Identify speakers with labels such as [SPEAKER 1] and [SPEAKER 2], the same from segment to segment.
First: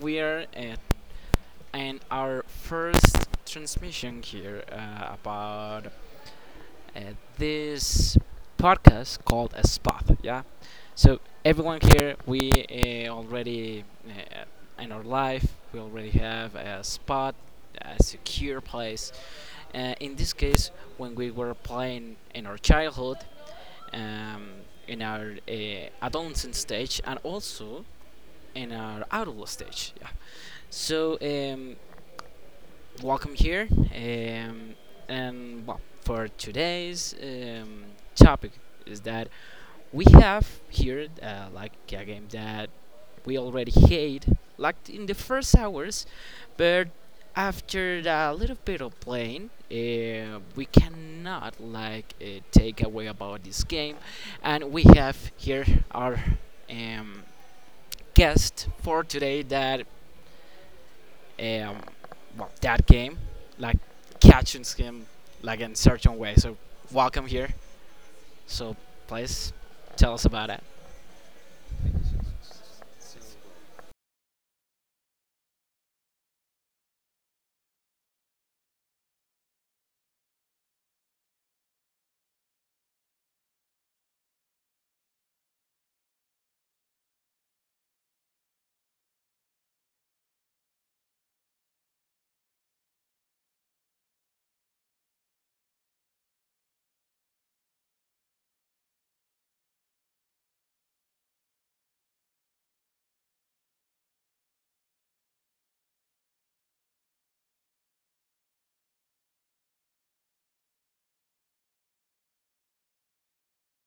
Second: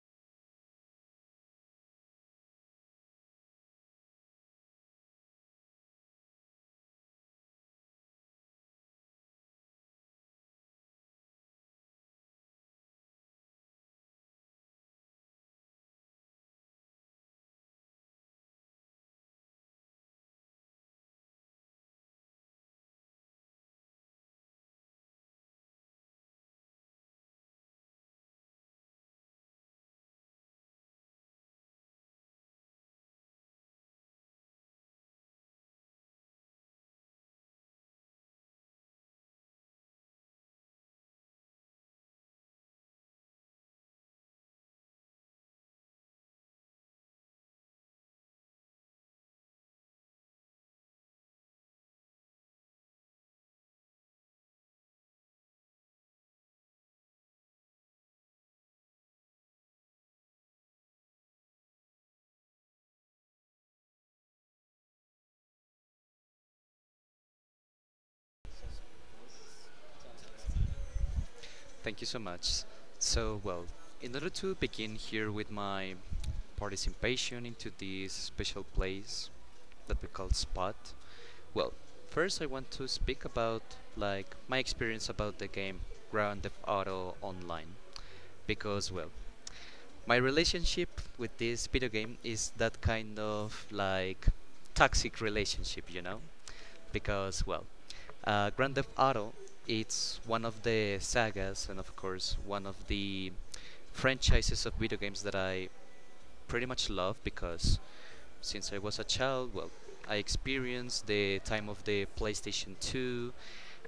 [SPEAKER 1] We are in our first transmission here about uh, this podcast called a spot. Yeah, so everyone here, we already in our life, we already have a spot, a secure place. In this case, when we were playing in our childhood, um, in our adolescent stage, and also in our outdoor stage. Yeah. So welcome here, and well, for today's topic is that we have here like a game that we already hate, like in the first hours, but after a little bit of playing, we cannot like take away about this game, and we have here our um, guest for today that um, well, that game, like catching him like in certain way. So welcome here. So please tell us about it.
[SPEAKER 2] Thank you so much. So, well, in order to begin here with my participation into this special place that we call Spot, well, first I want to speak about like my experience about the game Grand Theft Auto Online because, well, my relationship with this video game is that kind of like toxic relationship, you know? Because, well, Grand Theft Auto it's one of the sagas and of course one of the franchises of video games that I pretty much love because since I was a child, well, I experienced the time of the PlayStation 2.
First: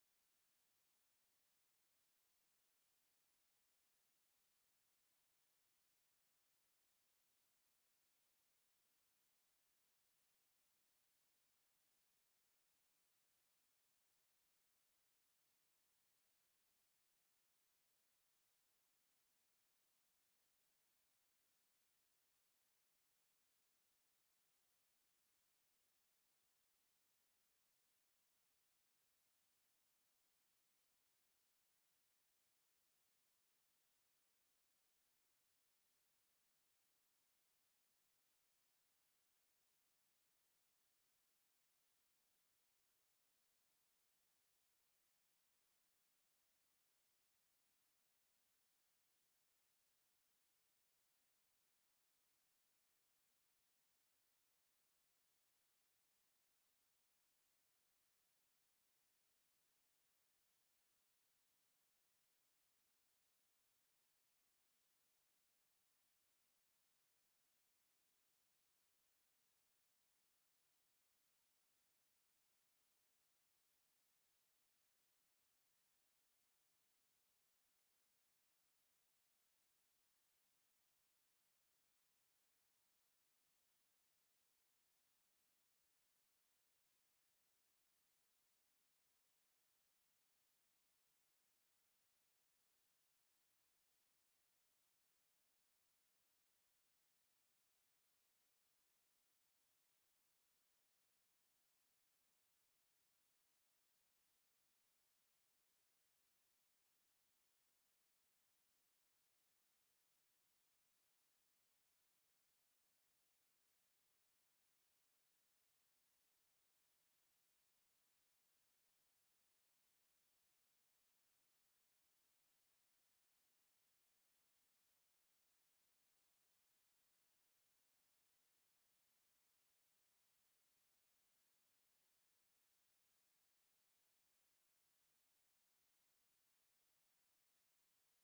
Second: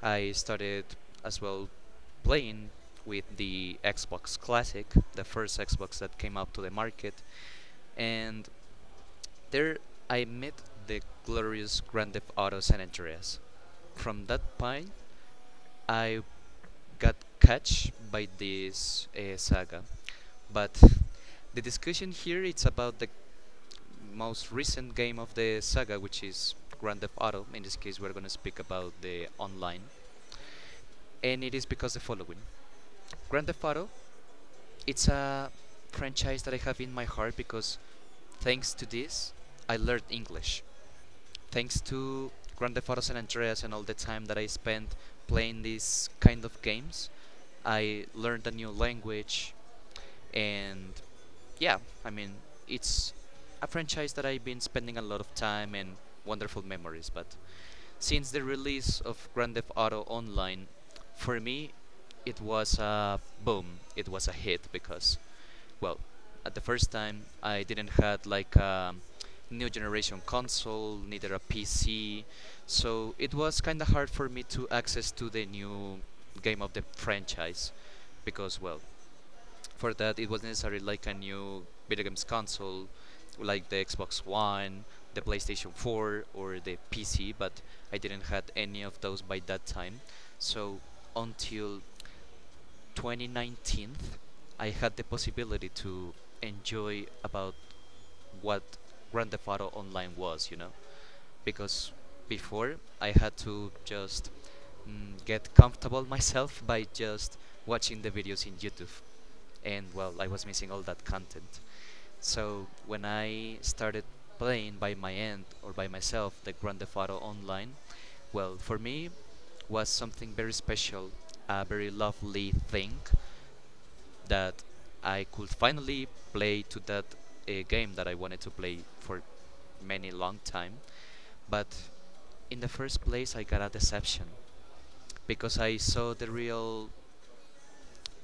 [SPEAKER 2] I started as well playing with the Xbox Classic, the first Xbox that came out to the market, and there I met the glorious Grand Theft Auto San Andreas. From that point, I got catch by this saga. But the discussion here it's about the most recent game of the saga, which is Grand Theft Auto. In this case, we're gonna speak about the online, and it is because the following: Grand Theft Auto. It's a franchise that I have in my heart because thanks to this, I learned English. Thanks to Grand Theft Auto San Andreas and all the time that I spent playing these kind of games, I learned a new language and yeah, I mean, it's a franchise that I've been spending a lot of time and wonderful memories. But since the release of Grand Theft Auto Online, for me, it was a boom. It was a hit because, well, at the first time, I didn't had like a new generation console, neither a PC, so it was kind of hard for me to access to the new game of the franchise because, well, for that, it was necessary like a new video games console, like the Xbox One, the PlayStation 4, or the PC. But I didn't had any of those by that time. So until 2019, I had the possibility to enjoy about what Grand Theft Auto Online was, you know, because before I had to just get comfortable myself by just watching the videos in YouTube, and well, I was missing all that content. So when I started playing by my end or by myself the Grand Theft Auto Online, well, for me was something very special, a very lovely thing that I could finally play to that game that I wanted to play for many long time. But in the first place, I got a deception because I saw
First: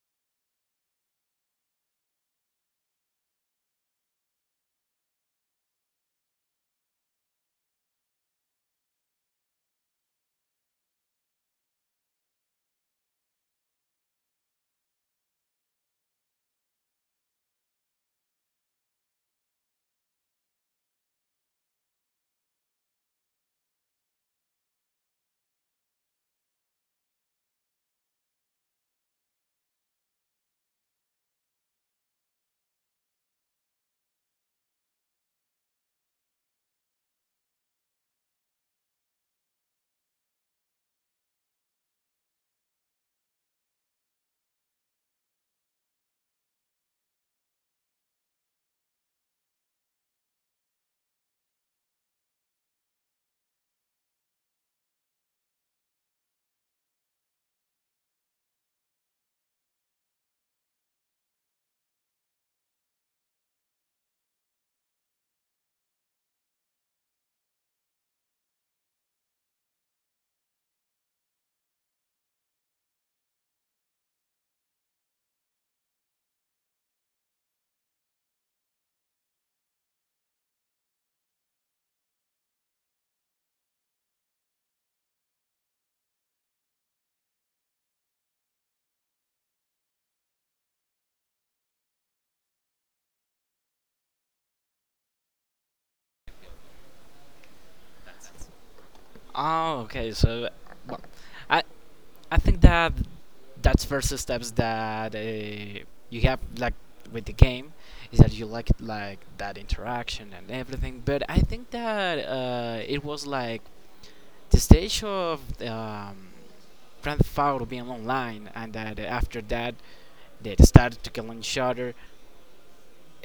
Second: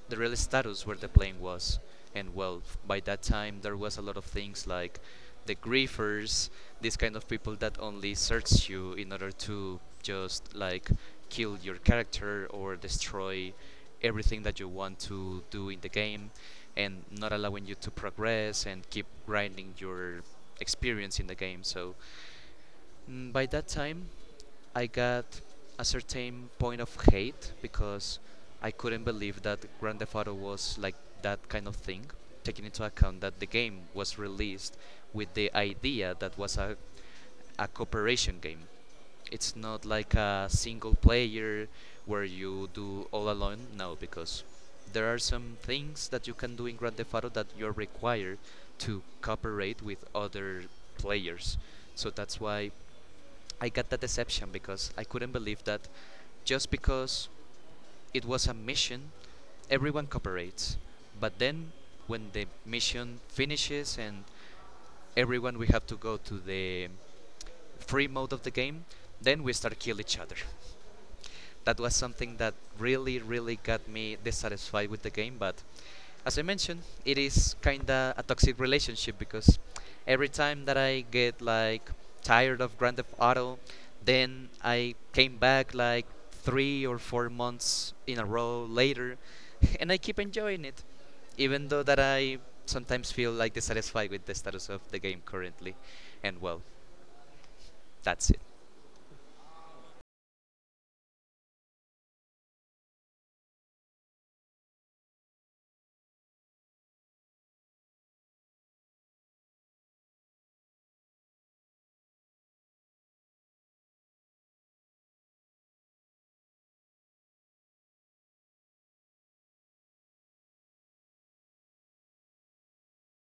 [SPEAKER 2] the real status where the plane was. And well, by that time there was a lot of things like the griefers, these kind of people that only search you in order to just like kill your character or destroy everything that you want to do in the game and not allowing you to progress and keep grinding your experience in the game. So by that time, I got a certain point of hate because I couldn't believe that Grand Theft Auto was like that kind of thing, taking into account that the game was released with the idea that was a cooperation game. It's not like a single player where you do all alone. No, because there are some things that you can do in Grand Theft Auto that you're required to cooperate with other players. So that's why I got that deception because I couldn't believe that just because it was a mission, everyone cooperates. But then, when the mission finishes and everyone we have to go to the free mode of the game, then we start kill each other. That was something that really, really got me dissatisfied with the game. But as I mentioned, it is kinda a toxic relationship because every time that I get like tired of Grand Theft Auto, then I came back like 3 or 4 months in a row later and I keep enjoying it, even though that I sometimes feel like dissatisfied with the status of the game currently. And well, that's it.
[SPEAKER 1] Oh, okay. So well, I I think that that's first steps that you have like with the game is that you like that interaction and everything. But I think that it was like the stage of Grand Theft Auto being online, and that after that started to kill each other.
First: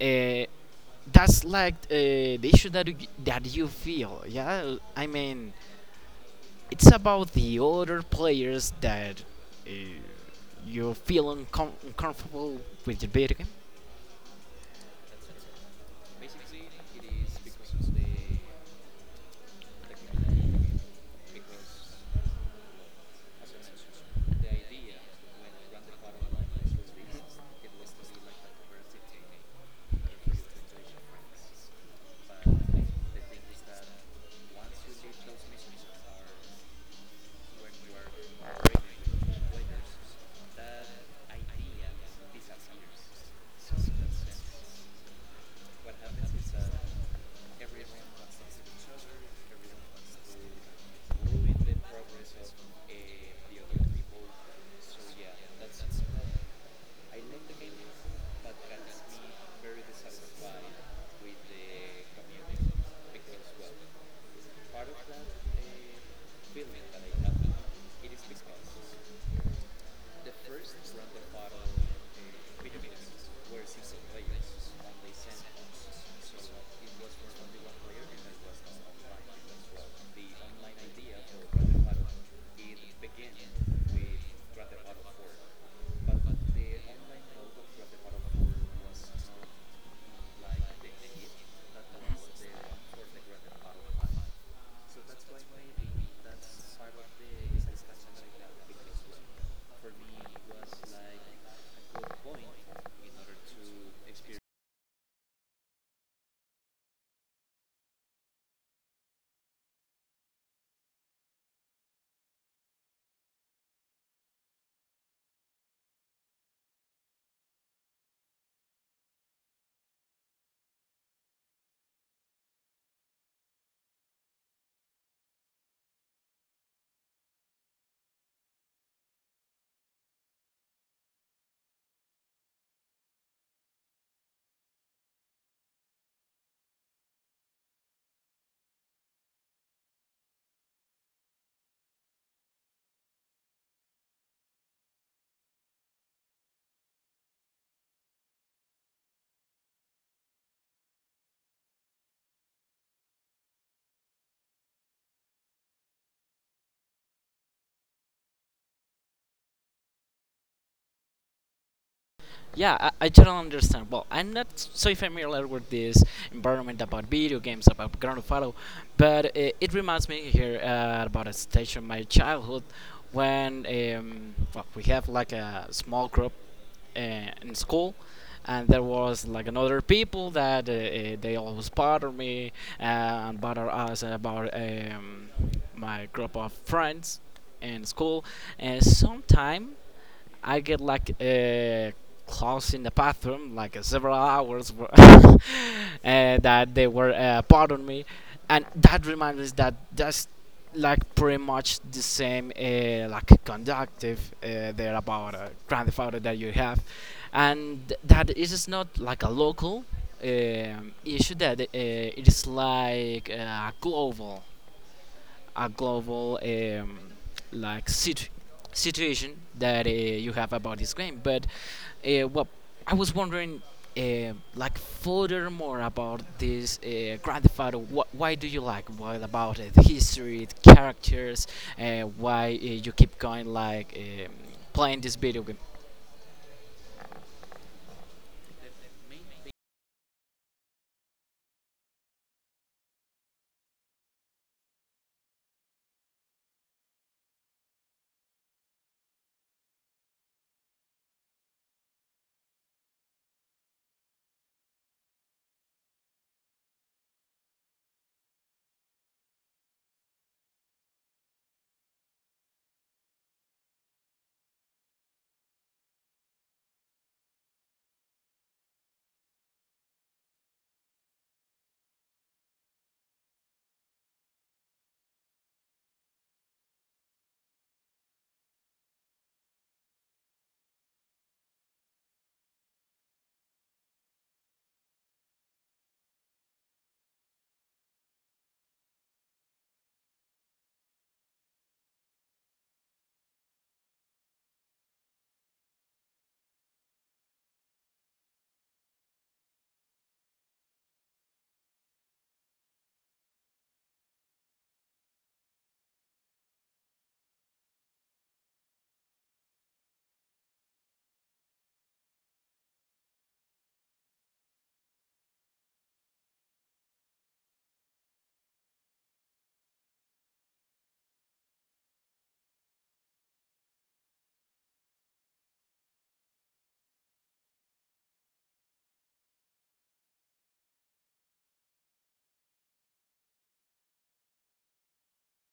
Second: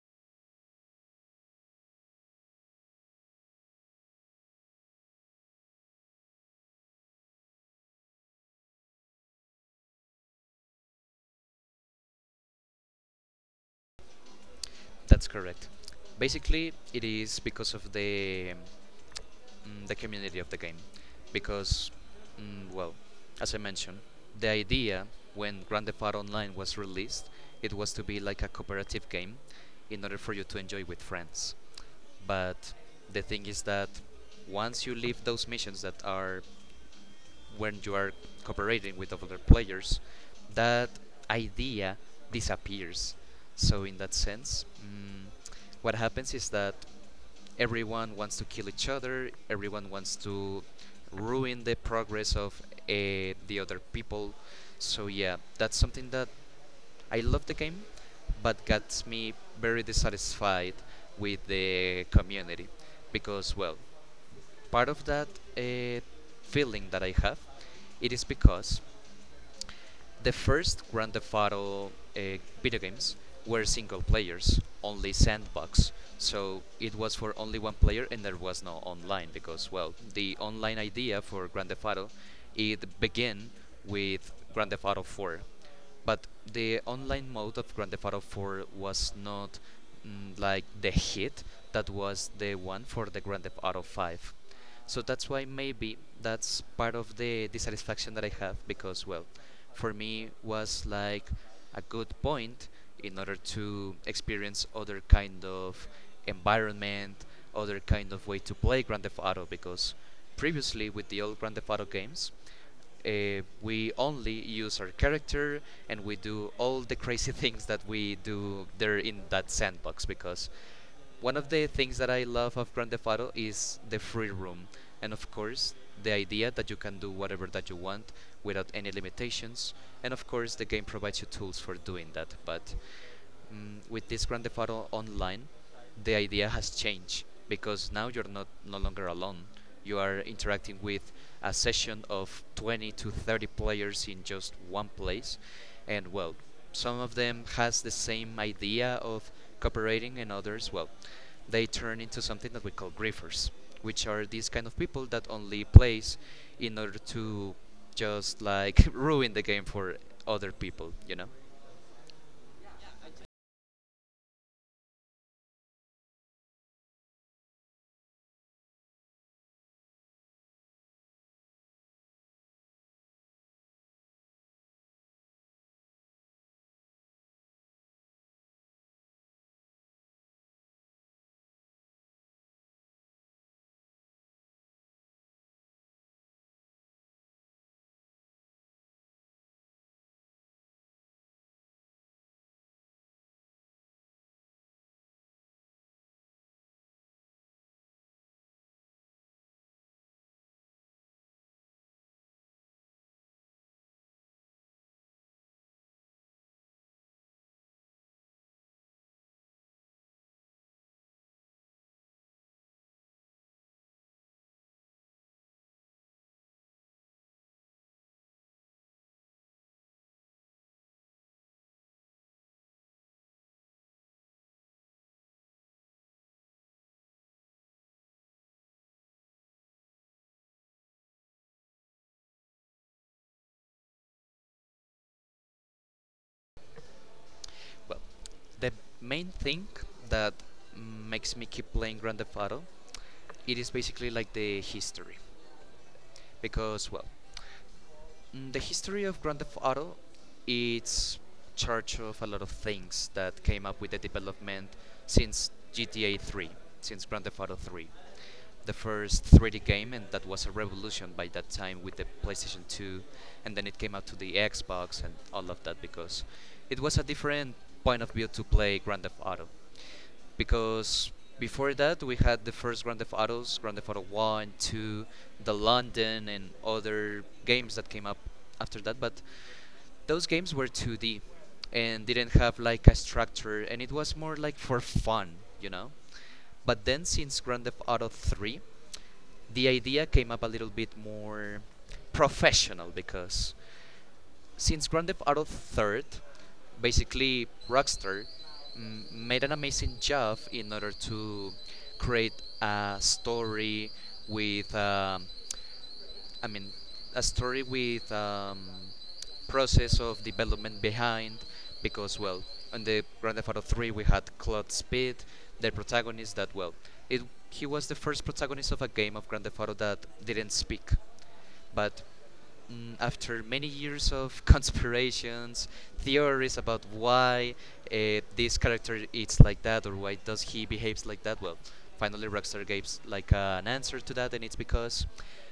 [SPEAKER 1] Uh, that's like the issue that you feel. Yeah, I mean, it's about the other players that uh, you feel uncomfortable with the video game.
[SPEAKER 2] That's correct. Basically, it is because of the the community of the game, because well, as I mentioned, the idea when Grand Theft Auto Online was released, it was to be like a cooperative game, in order for you to enjoy with friends. But the thing is that once you leave those missions that are when you are cooperating with other players, that idea disappears. So in that sense, what happens is that everyone wants to kill each other. Everyone wants to ruin the progress of the other people. So yeah, that's something that I love the game, but gets me very dissatisfied with the community because well, part of that uh, feeling that I have it is because the first Grand Theft Auto uh, video games were single players, only sandbox. So it was for only one player, and there was no online because, well, the online idea for Grand Theft Auto it began with Grand Theft Auto 4, but the online mode of Grand Theft Auto 4 was not like the hit that was the one for the Grand Theft Auto 5. So that's why maybe that's part of the dissatisfaction that I have because well, for me was like a good point in order to experience other kind of environment, other kind of way to play Grand Theft Auto because previously with the old Grand Theft Auto games, we only use our character and we do all the crazy things that we do there in that sandbox because one of the things that I love of Grand Theft Auto is the free room and of course the idea that you can do whatever that you want without any limitations and of course the game provides you tools for doing that but with this Grand Theft Auto Online, the idea has changed because now you're not no longer alone. You are interacting with a session of 20 to 30 players in just one place, and well, some of them has the same idea of cooperating, and others, well, they turn into something that we call griefers, which are these kind of people that only plays in order to just like ruin the game for other people, you know.
[SPEAKER 1] Yeah, I totally understand. Well, I'm not so familiar with this environment about video games, about Grand Theft Auto, but it reminds me here about a stage of my childhood when well, we have like a small group uh, in school, and there was like another people that they always bother me uh, and bother us about my group of friends in school, and sometime I get like a close in the bathroom like several hours that they were pardon me, and that reminds us that that's like pretty much the same like conductive there about grand theft auto that you have, and that it is not like a local issue that it is like global, a global like situation that you have about this game. But well, I was wondering. Like furthermore about this Grand Theft Auto, why do you like what about it? The History, the characters, why you keep going like playing this video game?
[SPEAKER 2] Well, the main thing that makes me keep playing Grand Theft Auto, it is basically like the history, because well, the history of Grand Theft Auto, it's charge of a lot of things that came up with the development since GTA 3, since Grand Theft Auto 3, the first 3D game, and that was a revolution by that time with the PlayStation 2, and then it came out to the Xbox and all of that because it was a different point of view to play Grand Theft Auto. Because before that we had the first Grand Theft Autos, Grand Theft Auto 1, 2, the London and other games that came up after that, but those games were 2D and didn't have like a structure and it was more like for fun, you know? But then since Grand Theft Auto 3, the idea came up a little bit more professional because since Grand Theft Auto 3, basically Rockstar made an amazing job in order to create a story with, I mean, a story with process of development behind because well on the Grand Theft Auto 3 we had Claude Speed the protagonist that well it he was the first protagonist of a game of Grand Theft Auto that didn't speak but after many years of conspirations, theories about why this character eats like that or why does he behaves like that, well, finally Rockstar gives like an answer to that, and it's because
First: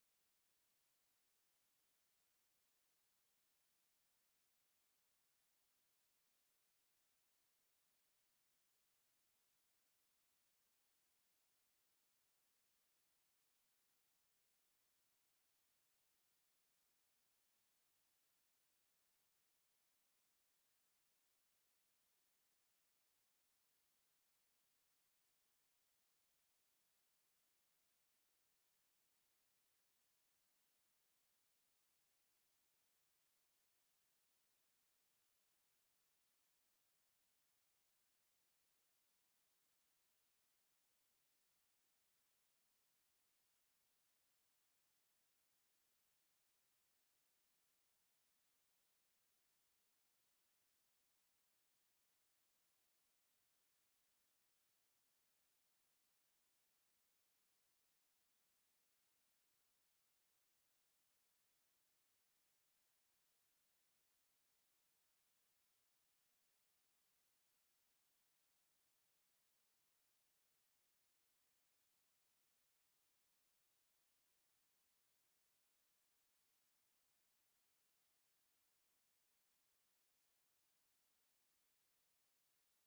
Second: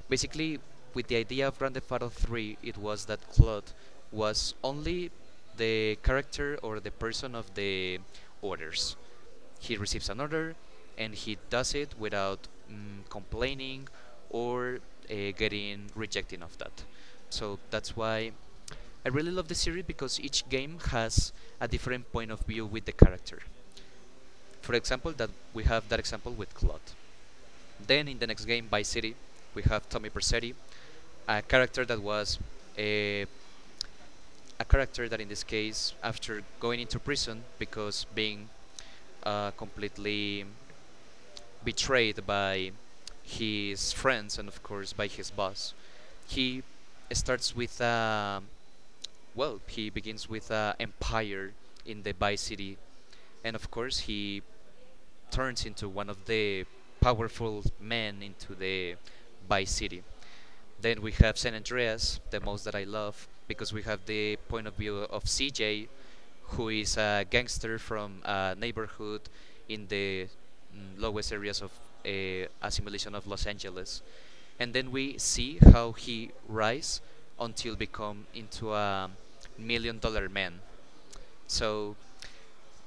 [SPEAKER 2] basically with the idea of Grand Theft Auto 3, it was that Claude was only the character or the person of the orders he receives an order and he does it without complaining or getting rejecting of that. So that's why I really love the series because each game has a different point of view with the character. For example, that we have that example with Claude. Then in the next game, by City, we have Tommy Persetti, a character that was a, a character that in this case, after going into prison because being completely betrayed by his friends and of course by his boss. He starts with well, he begins with empire in the Vice City, and of course he turns into one of the powerful men into the Vice City. Then we have San Andreas, the most that I love, because we have the point of view of CJ, who is a gangster from a neighborhood in the lowest areas of assimilation of Los Angeles. And then we see how he rise until become into a million dollar man. So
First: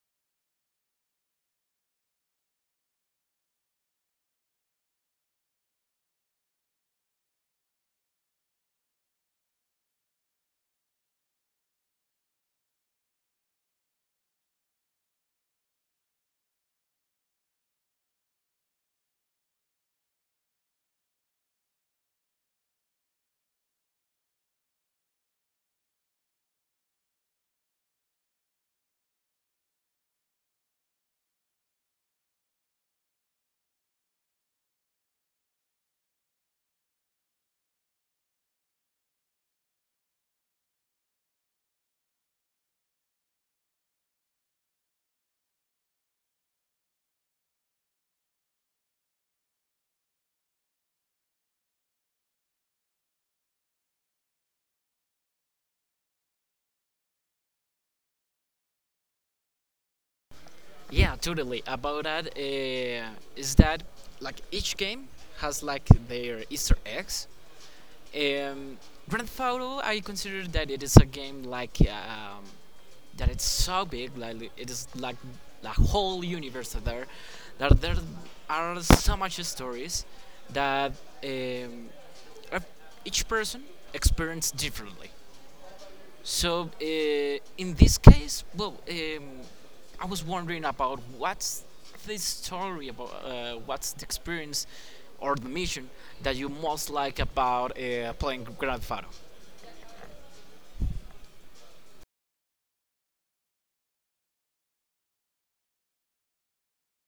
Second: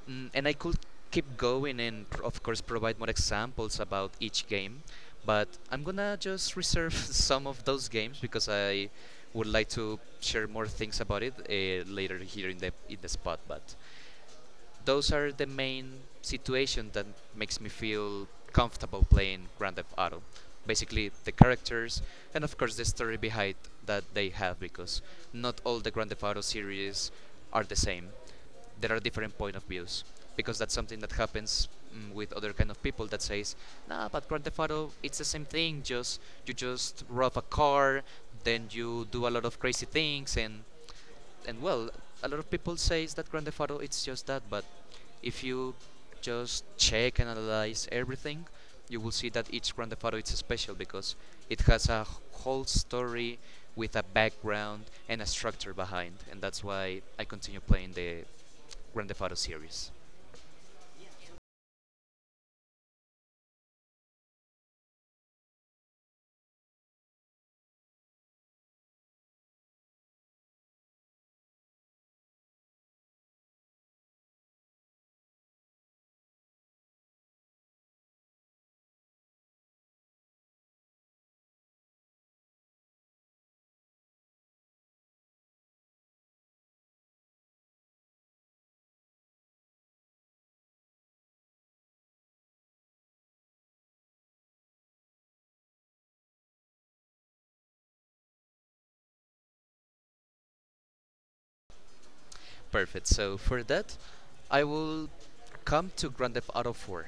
[SPEAKER 2] Mm, and I could keep going and, of course, provide more examples about each game. But I'm gonna just reserve some of those games because I would like to share more things about it later here in the spot. But those are the main situation that makes me feel comfortable playing Grand Theft Auto. Basically, the characters, and of course the story behind that they have, because not all the Grand Theft Auto series are the same. There are different point of views, because that's something that happens with other kind of people that says, nah, but Grand Theft Auto it's the same thing, just you just rob a car, then you do a lot of crazy things, and well, a lot of people says that Grand Theft Auto it's just that. But if you just check and analyze everything, you will see that each Grand Theft Auto is special, because it has a whole story with a background and a structure behind, and that's why I continue playing the Grand Theft Auto series.
[SPEAKER 1] Yeah, totally. About that, is that like each game has like their Easter eggs. Um, Grand Theft Auto, I consider that it is a game like that. It's so big, like it is like the whole universe out there. That there are so much stories that um, ev- each person experiences differently. So in this case, well, I was wondering about what's the story about what's the experience or the mission that you most like about playing Grand Theft Auto.
[SPEAKER 2] Perfect. So for that, I will come to Grand Theft Auto 4,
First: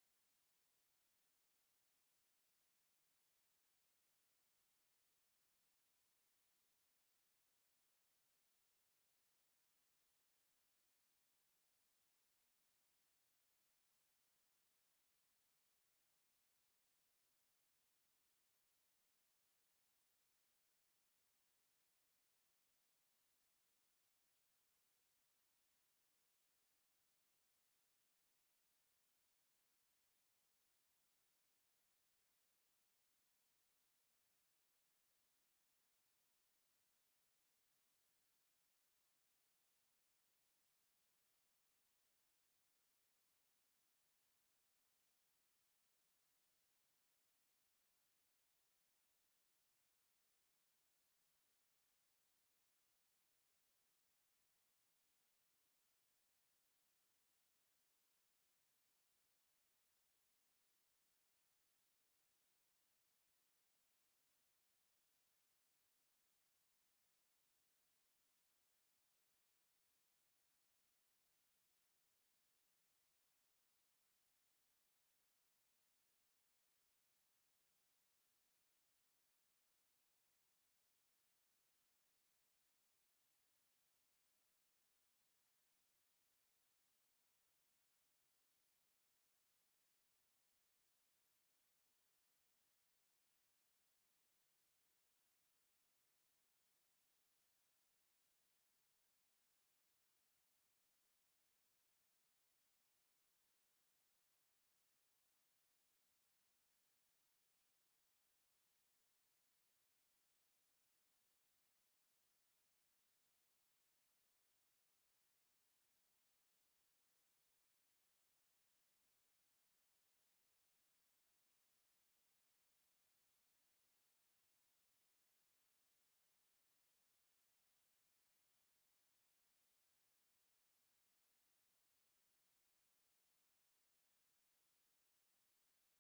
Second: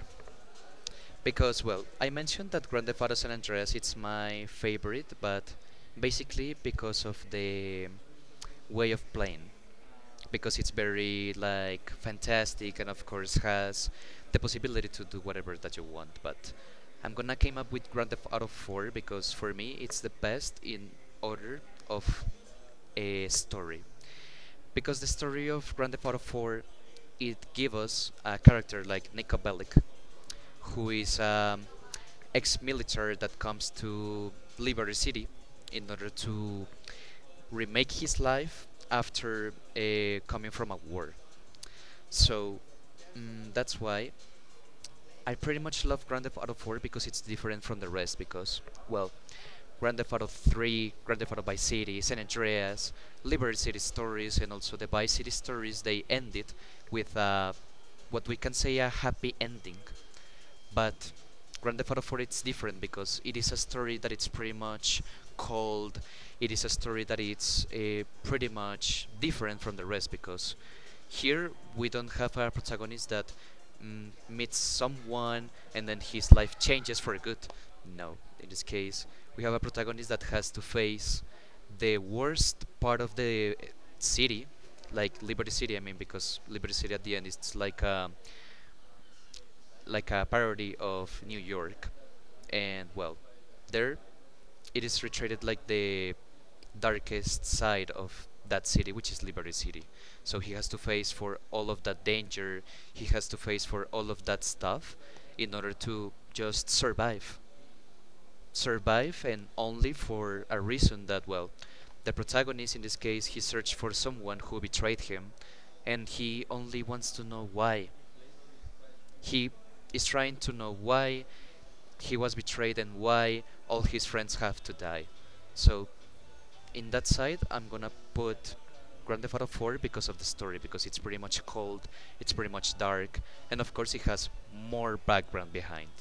[SPEAKER 2] because, well, I mentioned that Grand Theft Auto San Andreas it's my favorite, but basically because of the way of playing, because it's very like fantastic and of course has the possibility to do whatever that you want. But I'm gonna came up with Grand Theft Auto 4 because for me it's the best in order of a story, because the story of Grand Theft Auto 4, it gives us a character like Niko Bellic, who is an ex-military that comes to Liberty City in order to remake his life after coming from a war. So that's why I pretty much love Grand Theft Auto 4, because it's different from the rest, because well, Grand Theft Auto 3, Grand Theft Auto Vice City, San Andreas, Liberty City stories, and also the Vice City stories, they ended with what we can say a happy ending. But Grand Theft Auto 4 it's different, because it is a story that it's pretty much cold. It is a story that it's pretty much different from the rest, because here we don't have a protagonist that meets someone and then his life changes for good. No, in this case we have a protagonist that has to face the worst part of the city, like Liberty City. I mean, because Liberty City at the end it's like a parody of New York, and well, there it is retreated like the darkest side of that city, which is Liberty City. So he has to face for all of that danger. He has to face for all of that stuff in order to just survive, and only for a reason that well, the protagonist in this case he searched for someone who betrayed him, and he only wants to know why. He is trying to know why he was betrayed and why all his friends have to die. So, in that side, I'm gonna put Grand Theft Auto 4 because of the story, because it's pretty much cold, it's pretty much dark, and of course, it has more background behind.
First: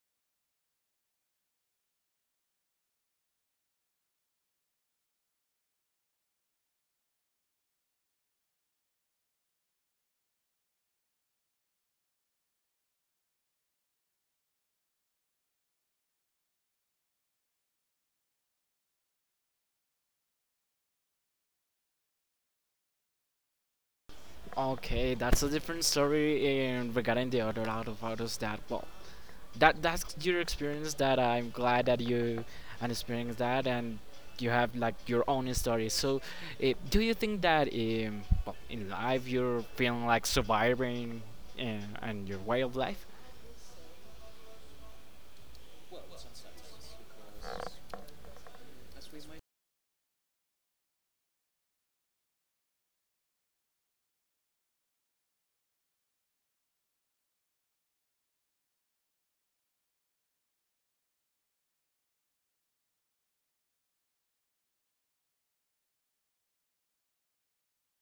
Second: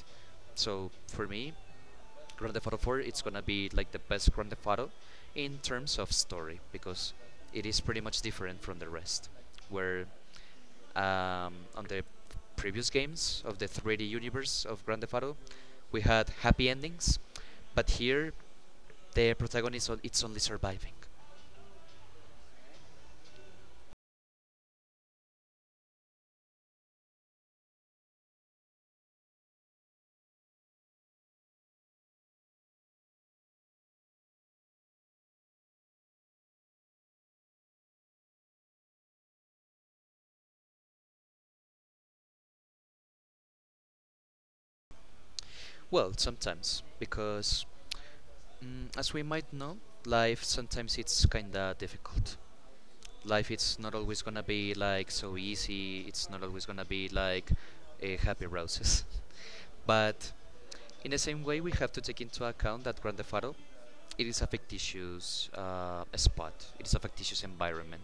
[SPEAKER 2] So, for me, Grand Theft Auto 4 it's gonna be like the best Grand Theft Auto in terms of story, because it is pretty much different from the rest. Where on the previous games of the 3D universe of Grand Theft Auto, we had happy endings, but here the protagonist it's only surviving.
[SPEAKER 1] Okay, that's a different story in regarding the other out of autos, that well, that that's your experience, that I'm glad that you and experience that, and you have like your own story. So, eh, do you think that well, in life you're feeling like surviving and your way of life?
[SPEAKER 2] Well, sometimes, because as we might know, life sometimes it's kinda difficult. Life it's not always gonna be like so easy, it's not always gonna be like a happy roses, but in the same way we have to take into account that grandfather it is a fictitious spot. It is a fictitious environment.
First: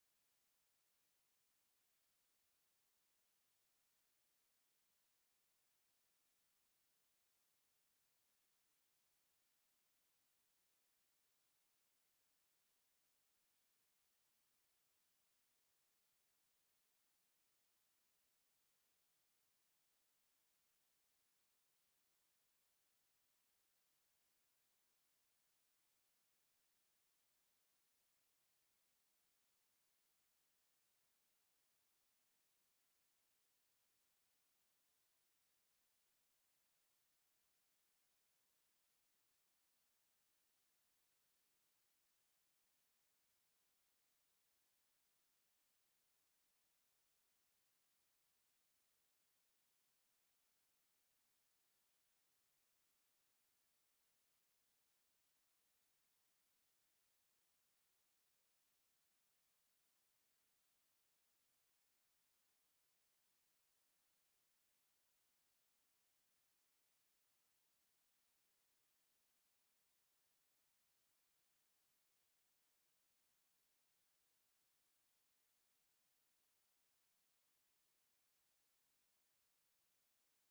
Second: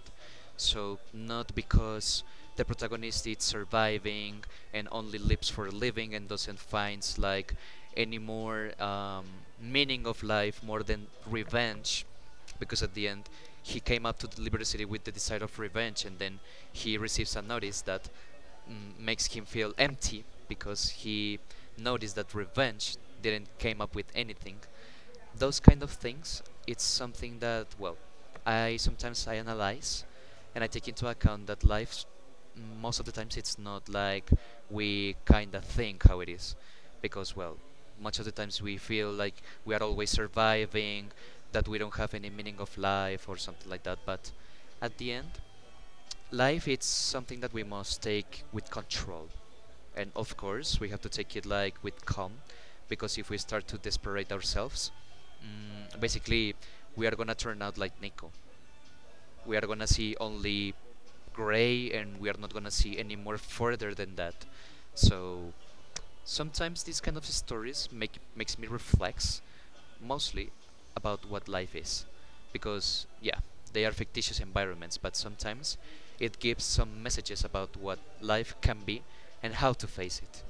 [SPEAKER 2] So not because the protagonist is surviving and only lives for a living and doesn't finds like any more meaning of life more than revenge, because at the end he came up to the Liberty City with the desire of revenge, and then he receives a notice that makes him feel empty, because he noticed that revenge didn't came up with anything. Those kind of things it's something that, well, I sometimes I analyze and I take into account that life most of the times it's not like we kind of think how it is, because well, much of the times we feel like we are always surviving, that we don't have any meaning of life or something like that, but at the end, life it's something that we must take with control, and of course, we have to take it like with calm, because if we start to desperate ourselves, basically, we are gonna turn out like Nico. We are gonna see only gray, and we are not gonna see any more further than that. So sometimes these kind of stories makes me reflect, mostly, about what life is, because yeah, they are fictitious environments, but sometimes it gives some messages about what life can be and how to face it.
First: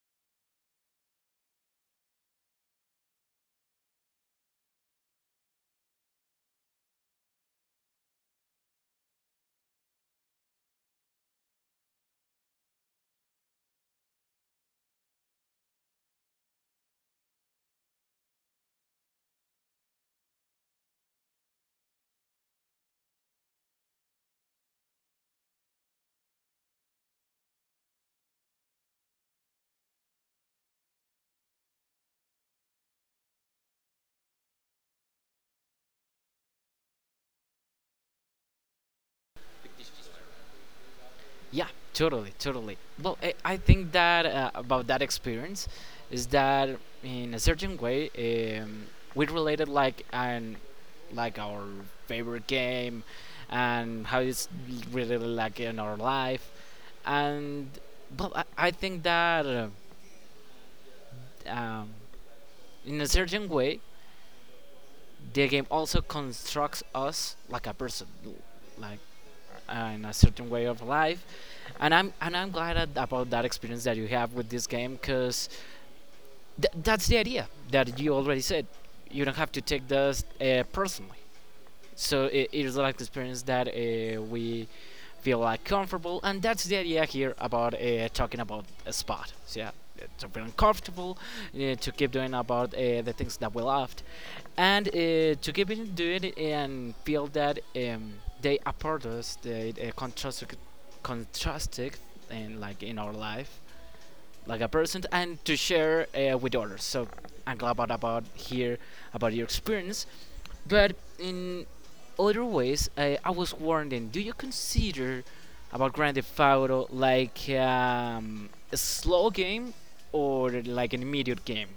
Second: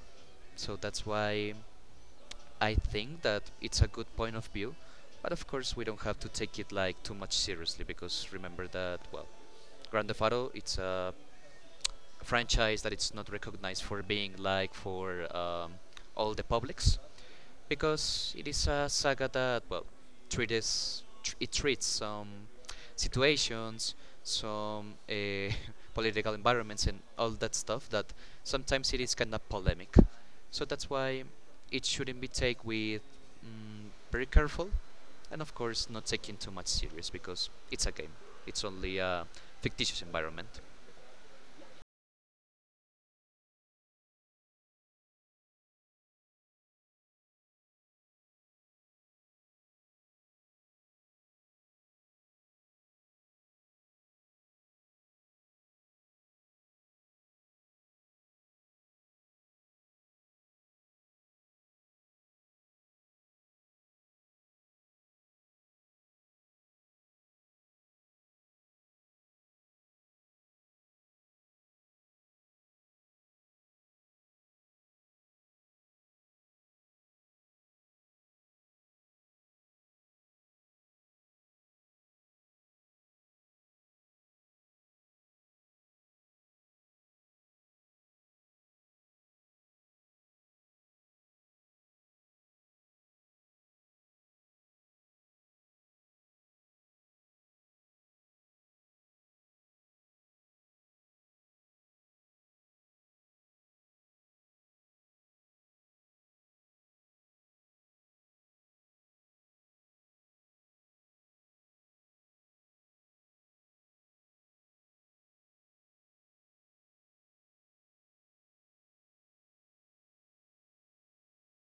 [SPEAKER 2] So that's why I think that it's a good point of view. But of course, we don't have to take it like too much seriously, because remember that, well, Grand Theft Auto it's a franchise that it's not recognized for being like for all the publics, because it is a saga that, well, it treats some situations, some political environments, and all that stuff that sometimes it is kind of polemic. So that's why it shouldn't be taken with very careful, and of course not taking too much serious, because it's a game. It's only a fictitious environment.
[SPEAKER 1] Yeah, totally, totally. Well, I think that about that experience is that in a certain way we related like an like our favorite game and how it's really really like in our life. And but I think that um, in a certain way, the game also constructs us like a person, like in a certain way of life. And I'm glad at, about that experience that you have with this game, because that's the idea that you already said. You don't have to take this personally. So it is like the experience that we feel like comfortable, and that's the idea here about talking about a spot. So, yeah, to feel uncomfortable, to keep doing about the things that we loved, and to keep it doing it and feel that they are part of us, they contrasted, in like in our life, like a person, and to share with others. So I'm glad about here about your experience, but in other ways, I was wondering, do you consider about Grand Theft Auto like a slow game or like an immediate game?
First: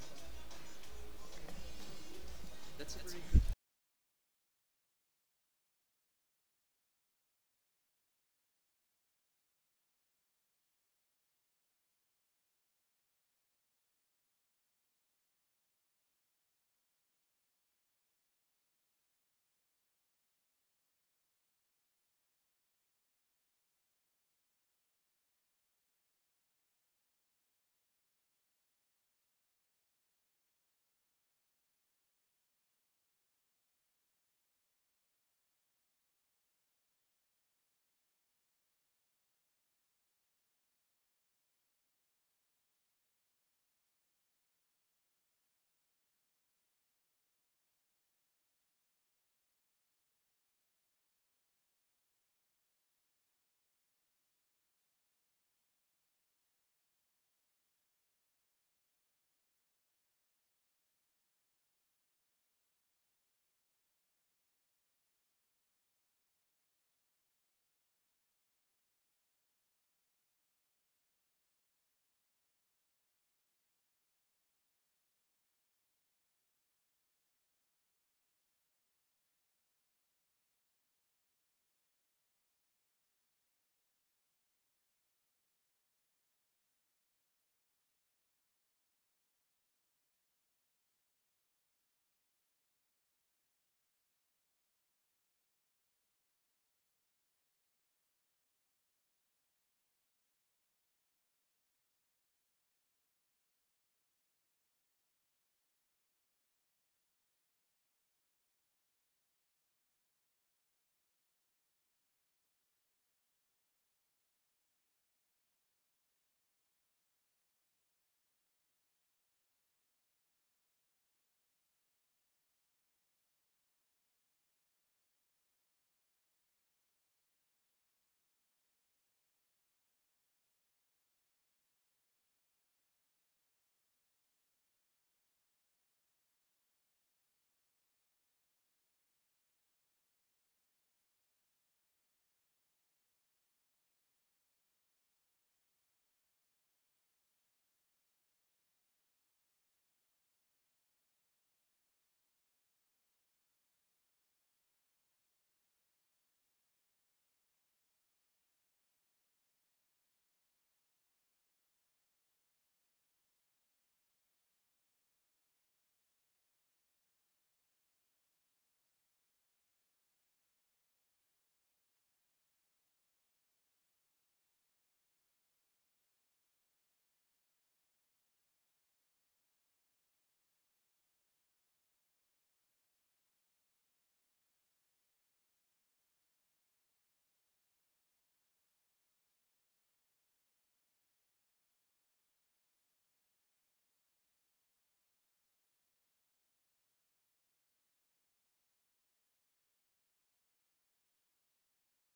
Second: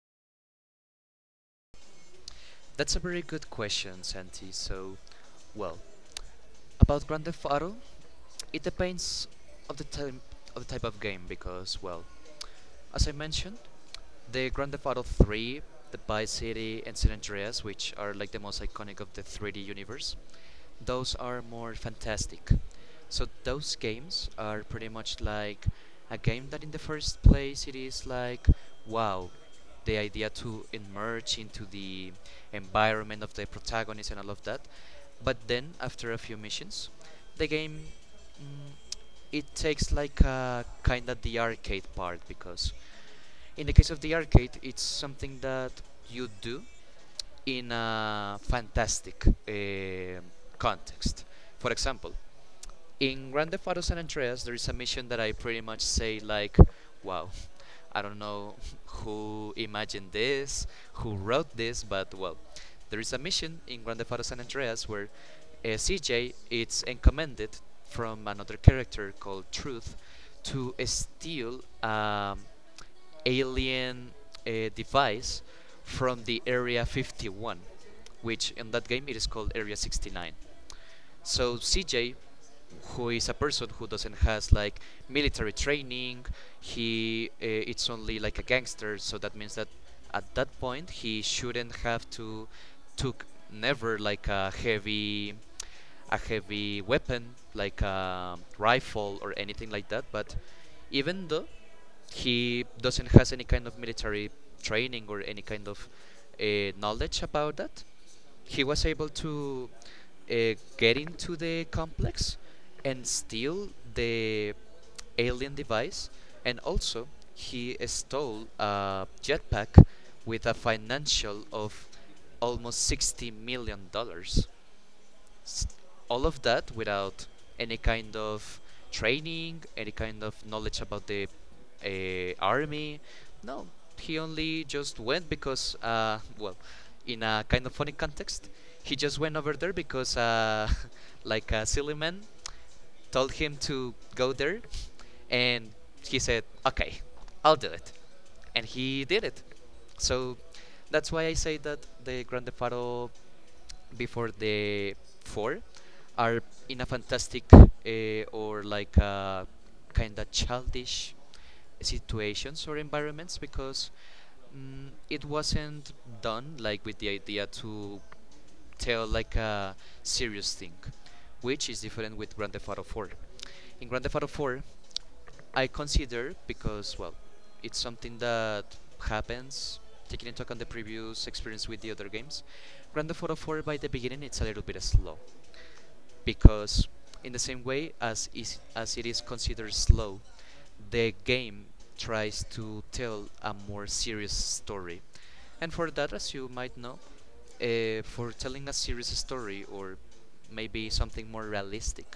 [SPEAKER 2] That's a very good question, Santi. So, well, about Grand Theft Auto, it depends of the type of game, because, well, as I mentioned, the Grand Theft Auto 3, the Vice City, and San Andreas, which are like the most iconic of the 3D universe, those are more fantastic. So those games are pretty much like a game that, in the first place, it is like, wow, the idea to emerge into the environment of the protagonist and all of that. But then, after a few missions, the game, mm, it takes like a kind of the arcade part, because in the case of the arcade, it's something that you do in a fantastic context. For example, in Grand Theft Auto San Andreas, there is a mission that I pretty much say like, "Wow, I don't know, who imagined this, who wrote this," but well, there is a mission in Grand Theft Auto San Andreas where CJ is encomended from another character called Truth to steal alien device from the Area 51, which in that game it is called Area 69. So CJ, who is a person who doesn't has like military training, he it's only like a gangster. So that means that at that point he shouldn't have to took never like a heavy weapon like a rifle or anything like that. But even though he doesn't has any kind of military training or any kind of knowledge about that, he was able to get into the complex and steal the alien device, and also he stole a jetpack with a financial of almost $60 million s- all of that without any kind of training, any kind of knowledge about the army. No, he only just went because, well, in a kind of funny context, he just went over there because, like a silly man, told him to go there, and he said, "Okay, I'll do it," and he did it. So that's why I say that the Grande Faro before the four are in a fantastic or like a kind of childish situations or environments, because it wasn't done like with the idea to tell like a serious thing, which is different with Grand Theft Auto 4. In Grand Theft Auto 4, I consider, because well, it's something that happens. Taking into account the previous experience with the other games, Grand Theft Auto 4 by the beginning it's a little bit slow, because in the same way as it is considered slow, the game tries to tell a more serious story. And for that, as you might know, for telling a serious story or maybe something more realistic,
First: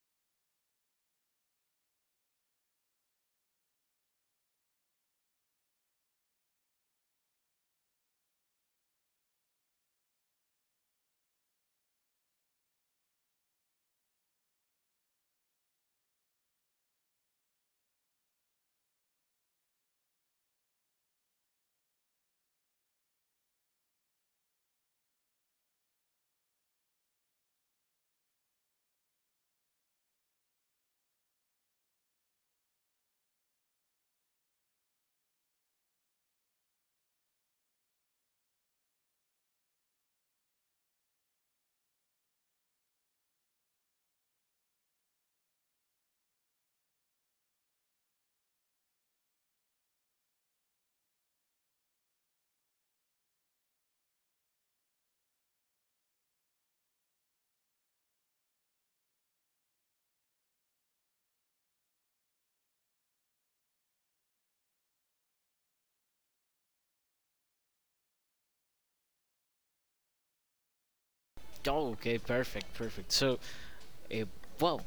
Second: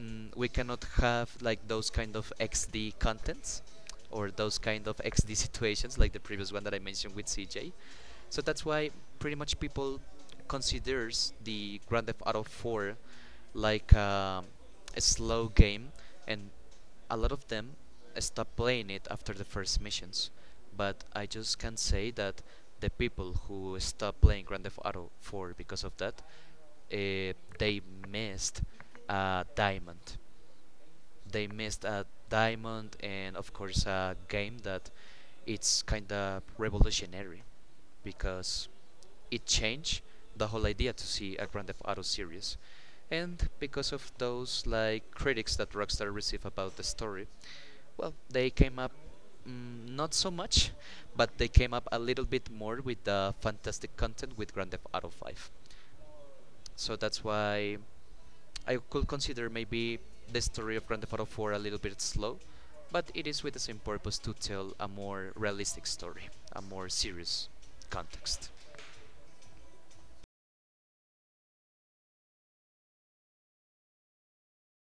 [SPEAKER 2] we cannot have like those kind of XD contents or those kind of XD situations like the previous one that I mentioned with CJ. So that's why pretty much people considers the Grand Theft Auto 4 like a slow game, and a lot of them stop playing it after the first missions. But I just can say that the people who stop playing Grand Theft Auto 4 because of that, uh, they missed a diamond. They missed a diamond, and of course a game that it's kind of revolutionary because it changed the whole idea to see a Grand Theft Auto series. And because of those like critics that Rockstar received about the story, well, they came up not so much, but they came up a little bit more with the fantastic content with Grand Theft Auto 5. So that's why I could consider maybe the story of Grand Theft Auto 4 a little bit slow, but it is with the same purpose to tell a more realistic story, a more serious context.
[SPEAKER 1] Oh, okay, perfect, perfect. So, uh, well,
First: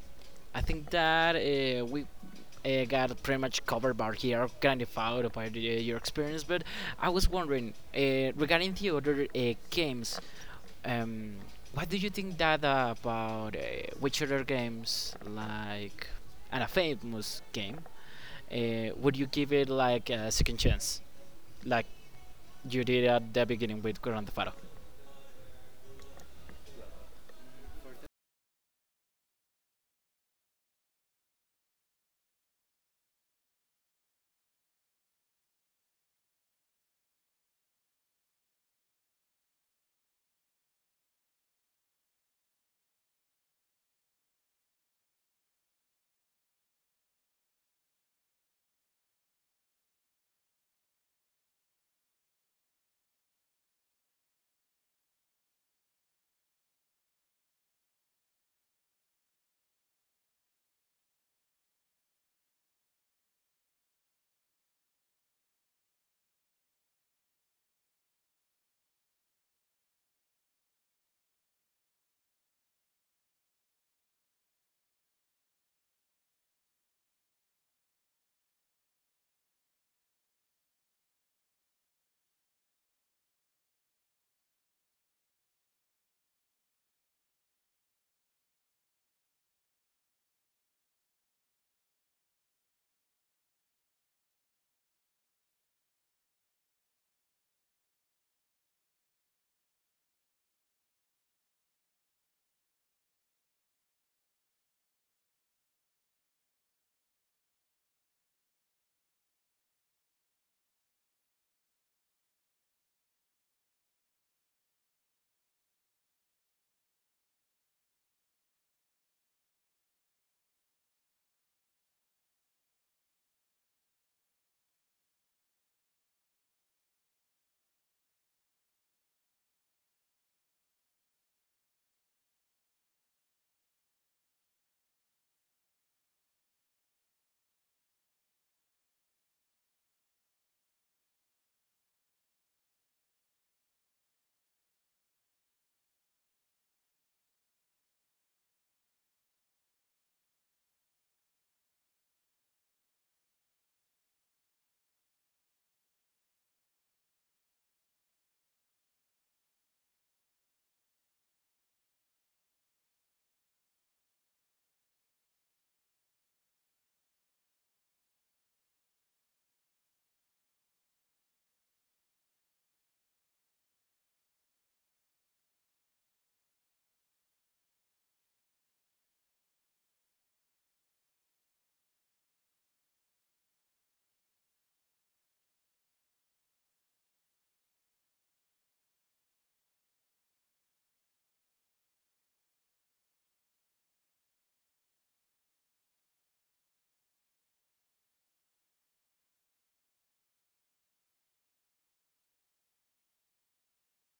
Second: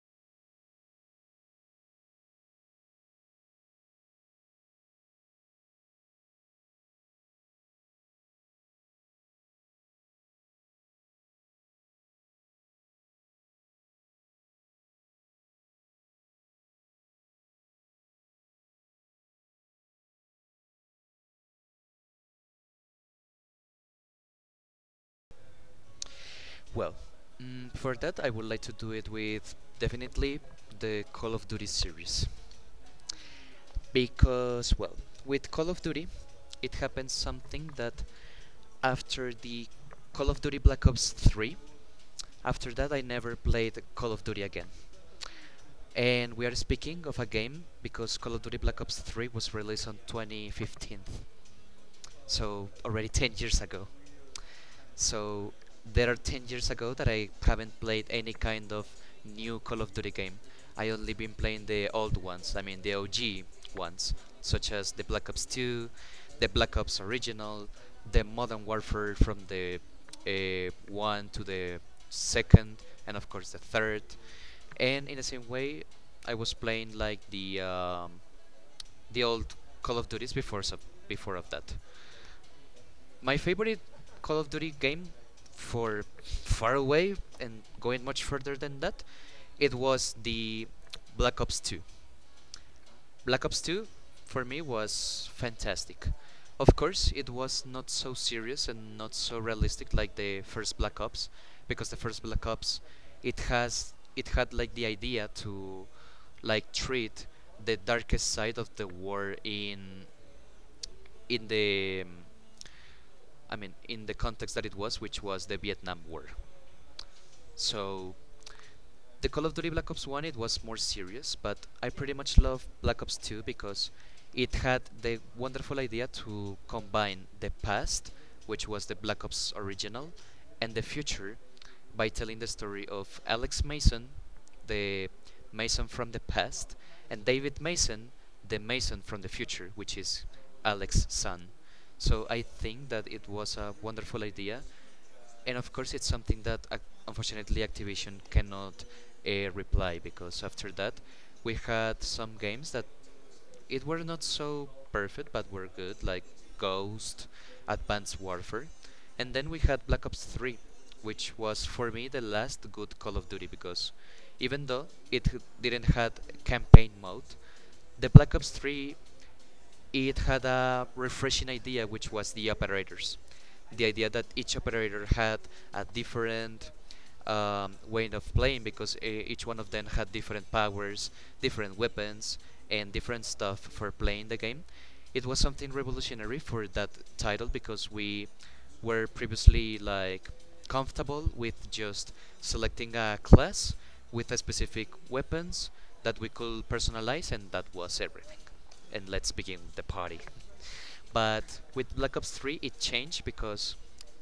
[SPEAKER 1] I think that we got pretty much covered by here, Grand Theft Auto, by the, eh, your experience. But I was wondering regarding the other games. Um, what do you think that about which other games like and a famous game? Would you give it like a second chance, like you did at the beginning with Grand Theft Auto?
[SPEAKER 2] Well, for that I would like to do it with definitely the Call of Duty series. Because, well, with Call of Duty, it happened something that after the Call of Duty Black Ops 3, after that I never played Call of Duty again. And we are speaking of a game because Call of Duty Black Ops 3 was released on 2015, so already 10 years ago. So there are 10 years ago that I haven't played any kind of new Call of Duty game. I only been playing the old ones, I mean the OG ones, such as the Black Ops 2, the Black Ops Original, the Modern Warfare from the 1 to the second, and of course the third. And in the same way, I was playing like the old Call of Duties before so before of that. My favorite Call of Duty game for far away and going much further than that, it was the Black Ops 2. Black Ops 2 for me was fantastic. Of course, it was not so serious and not so realistic like the first Black Ops because the first Black Ops it had like the idea to like treat the darkest side of the war in the I mean, in the context that it was, which was the Vietnam War. So, the Call of Duty Black Ops 1, it was more serious, but I pretty much love Black Ops 2 because it had the wonderful idea to combine the past, which was the Black Ops original, and the future by telling the story of Alex Mason, the Mason from the past, and David Mason, the Mason from the future, which is Alex's son. So I think that it was a wonderful idea, and of course it's something that unfortunately Activision cannot reply because after that, we had some games that it were not so perfect but were good, like Ghost, Advanced Warfare, and then we had Black Ops 3, which was for me the last good Call of Duty because even though it didn't had campaign mode, the Black Ops 3 it had a refreshing idea, which was the operators. The idea that each operator had a different way of playing because each one of them had different powers, different weapons, and different stuff for playing the game. It was something revolutionary for that title because we were previously like comfortable with just selecting a class with a specific weapons that we could personalize, and that was everything and let's begin the party. But with Black Ops 3, it changed because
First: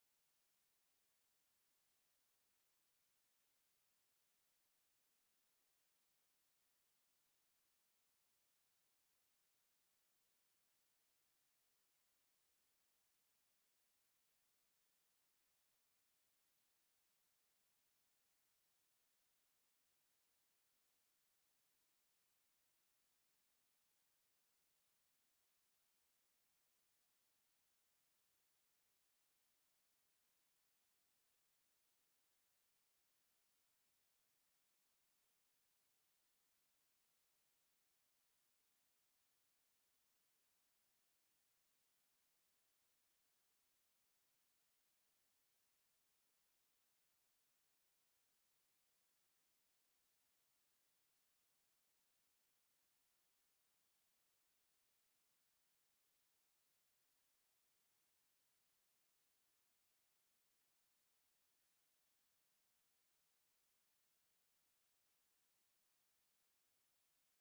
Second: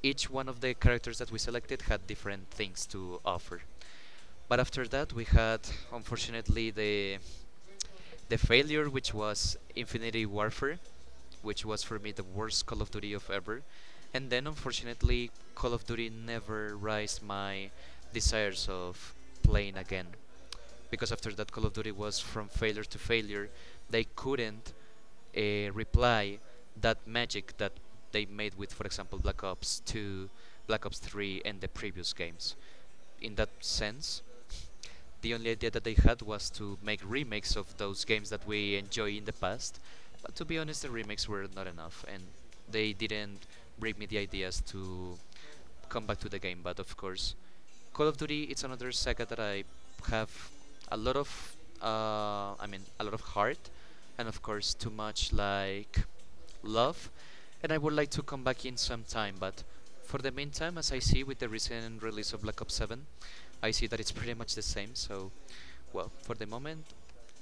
[SPEAKER 2] each one of the characters that we selected had different things to offer. But after that, we had unfortunately the failure, which was Infinity Warfare, which was for me the worst Call of Duty of ever. And then unfortunately, Call of Duty never raised my desires of playing again because after that Call of Duty was from failure to failure. They couldn't reply that magic that they made with, for example, Black Ops 2, Black Ops 3, and the previous games. In that sense, the only idea that they had was to make remakes of those games that we enjoy in the past. But to be honest, the remakes were not enough, and they didn't bring me the ideas to come back to the game. But of course, Call of Duty it's another saga that I have a lot of I mean a lot of heart and of course too much like love, and I would like to come back in some time, but for the meantime, as I see with the recent release of Black Ops 7, I see that it's pretty much the same. So well, for the moment,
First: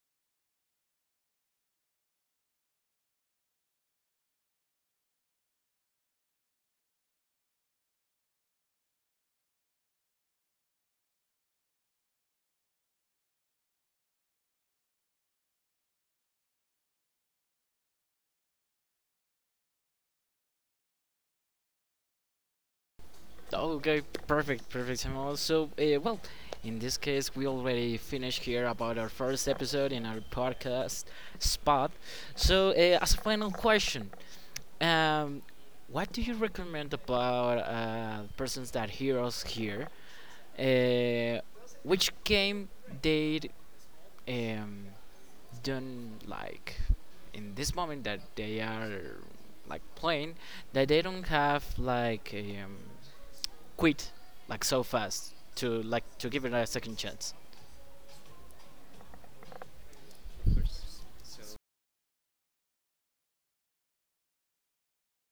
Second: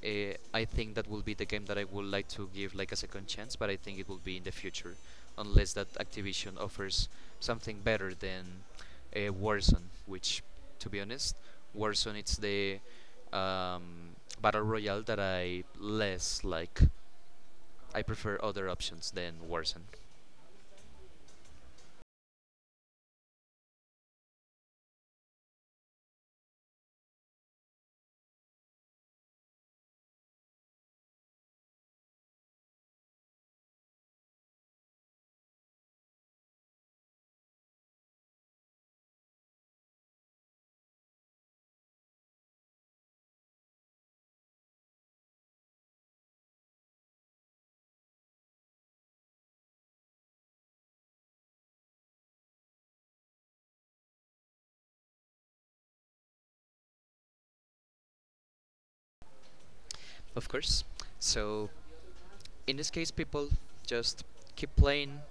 [SPEAKER 2] I think that will be the game that I would like to give like a second chance, but I think it will be in the future, unless that Activision offers something better than Warzone, which, to be honest, Warzone it's the battle royale that I less like. I prefer other options than Warzone,
[SPEAKER 1] Okay, perfect, perfect. And also, well, in this case, we already finished here about our first episode in our podcast spot. So, as a final question, um, what do you recommend about persons that hear us here? Uh, which game they um, don't like in this moment that they are like playing, that they don't have like um, quit like so fast, to like to give it a second chance?
[SPEAKER 2] of course. So in this case, people just keep playing,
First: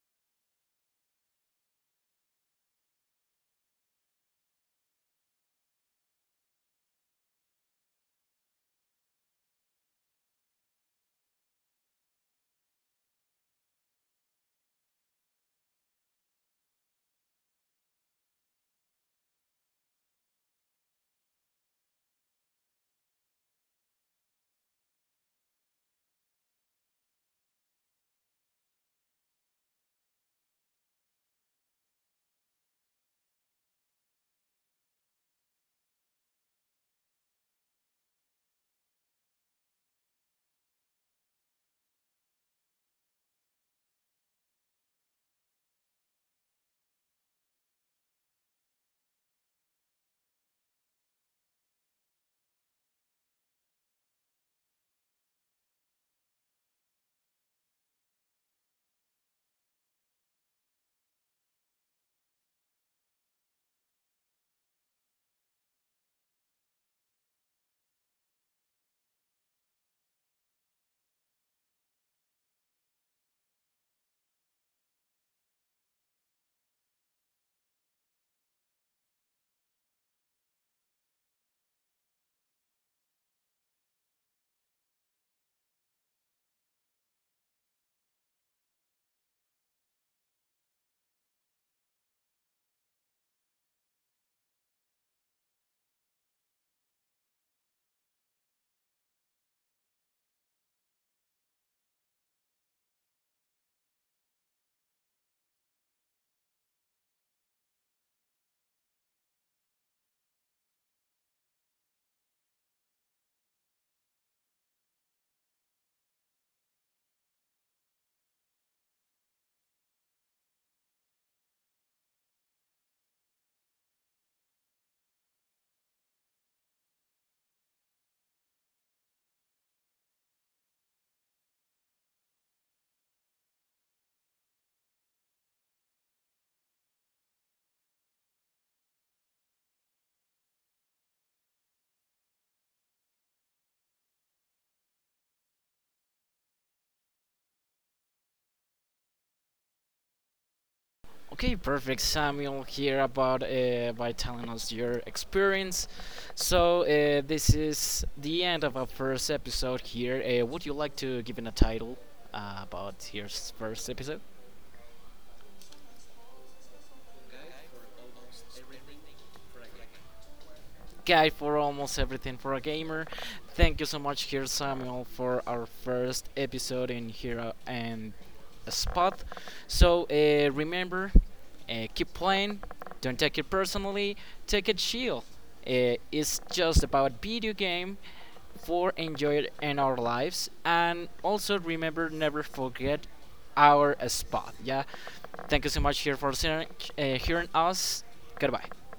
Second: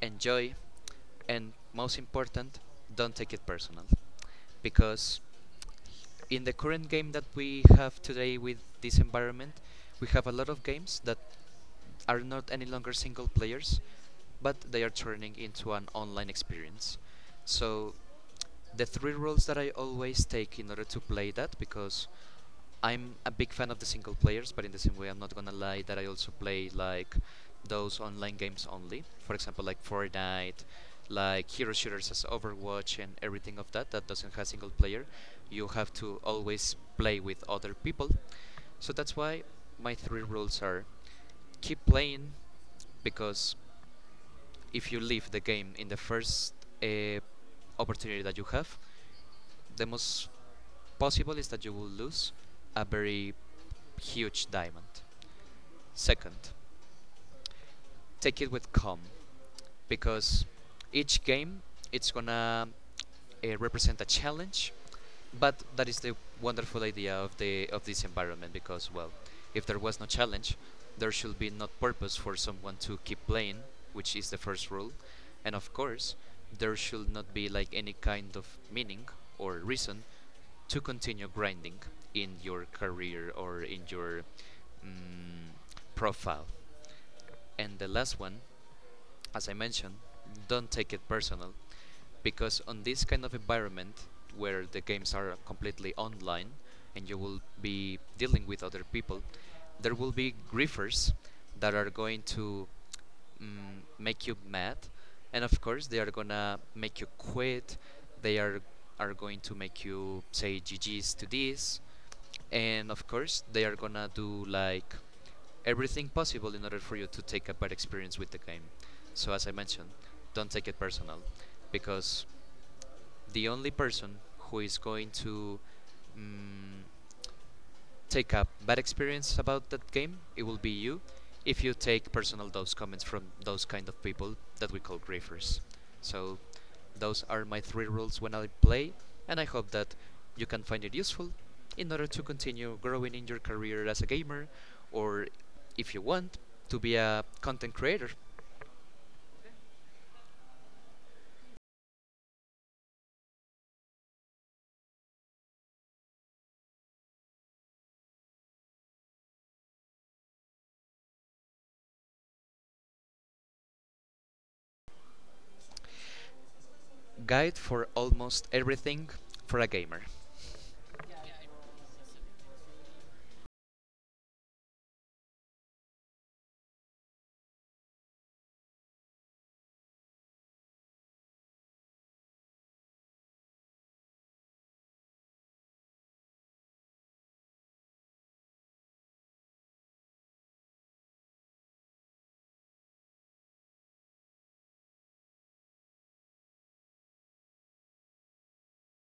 [SPEAKER 2] enjoy, and most important, don't take it personal, because in the current game that we have today with this environment, we have a lot of games that are not any longer single players, but they are turning into an online experience. So the three rules that I always take in order to play that because I'm a big fan of the single players, but in the same way, I'm not gonna lie that I also play like those online games only. For example, like Fortnite, like hero shooters as Overwatch and everything of that that doesn't have single player. You have to always play with other people. So that's why my three rules are: keep playing, because if you leave the game in the first uh, opportunity that you have, the most possible is that you will lose a very huge diamond. Second, take it with calm because each game it's gonna represent a challenge, but that is the wonderful idea of the of this environment because well, if there was no challenge, there should be no purpose for someone to keep playing, which is the first rule, and of course, there should not be like any kind of meaning or reason to continue grinding in your career or in your mm, profile. And the last one, as I mentioned, don't take it personal because on this kind of environment where the games are completely online and you will be dealing with other people, there will be griefers that are going to make you mad, and of course they are gonna make you quit. They are going to make you say GGs to this, and of course they are gonna do like everything possible in order for you to take a bad experience with the game. So as I mentioned, don't take it personal because the only person who is going to mm, take a bad experience about that game, it will be you if you take personal those comments from those kind of people that we call griefers. So those are my three rules when I play, and I hope that you can find it useful in order to continue growing in your career as a gamer, or if you want to be a content creator,
[SPEAKER 1] Okay, perfect, Samuel, here about by telling us your experience. So this is the end of our first episode here. Would you like to give it a title about your first episode?
[SPEAKER 2] guide for almost everything for a gamer.
[SPEAKER 1] Guy for almost everything for a gamer. Thank you so much, here Samuel, for our first episode in Hero and Spot. So remember, keep playing. Don't take it personally. Take it chill. It's just about video game for enjoy it in our lives, and also remember, never forget our spot. Yeah, thank you so much here for hearing us. Goodbye.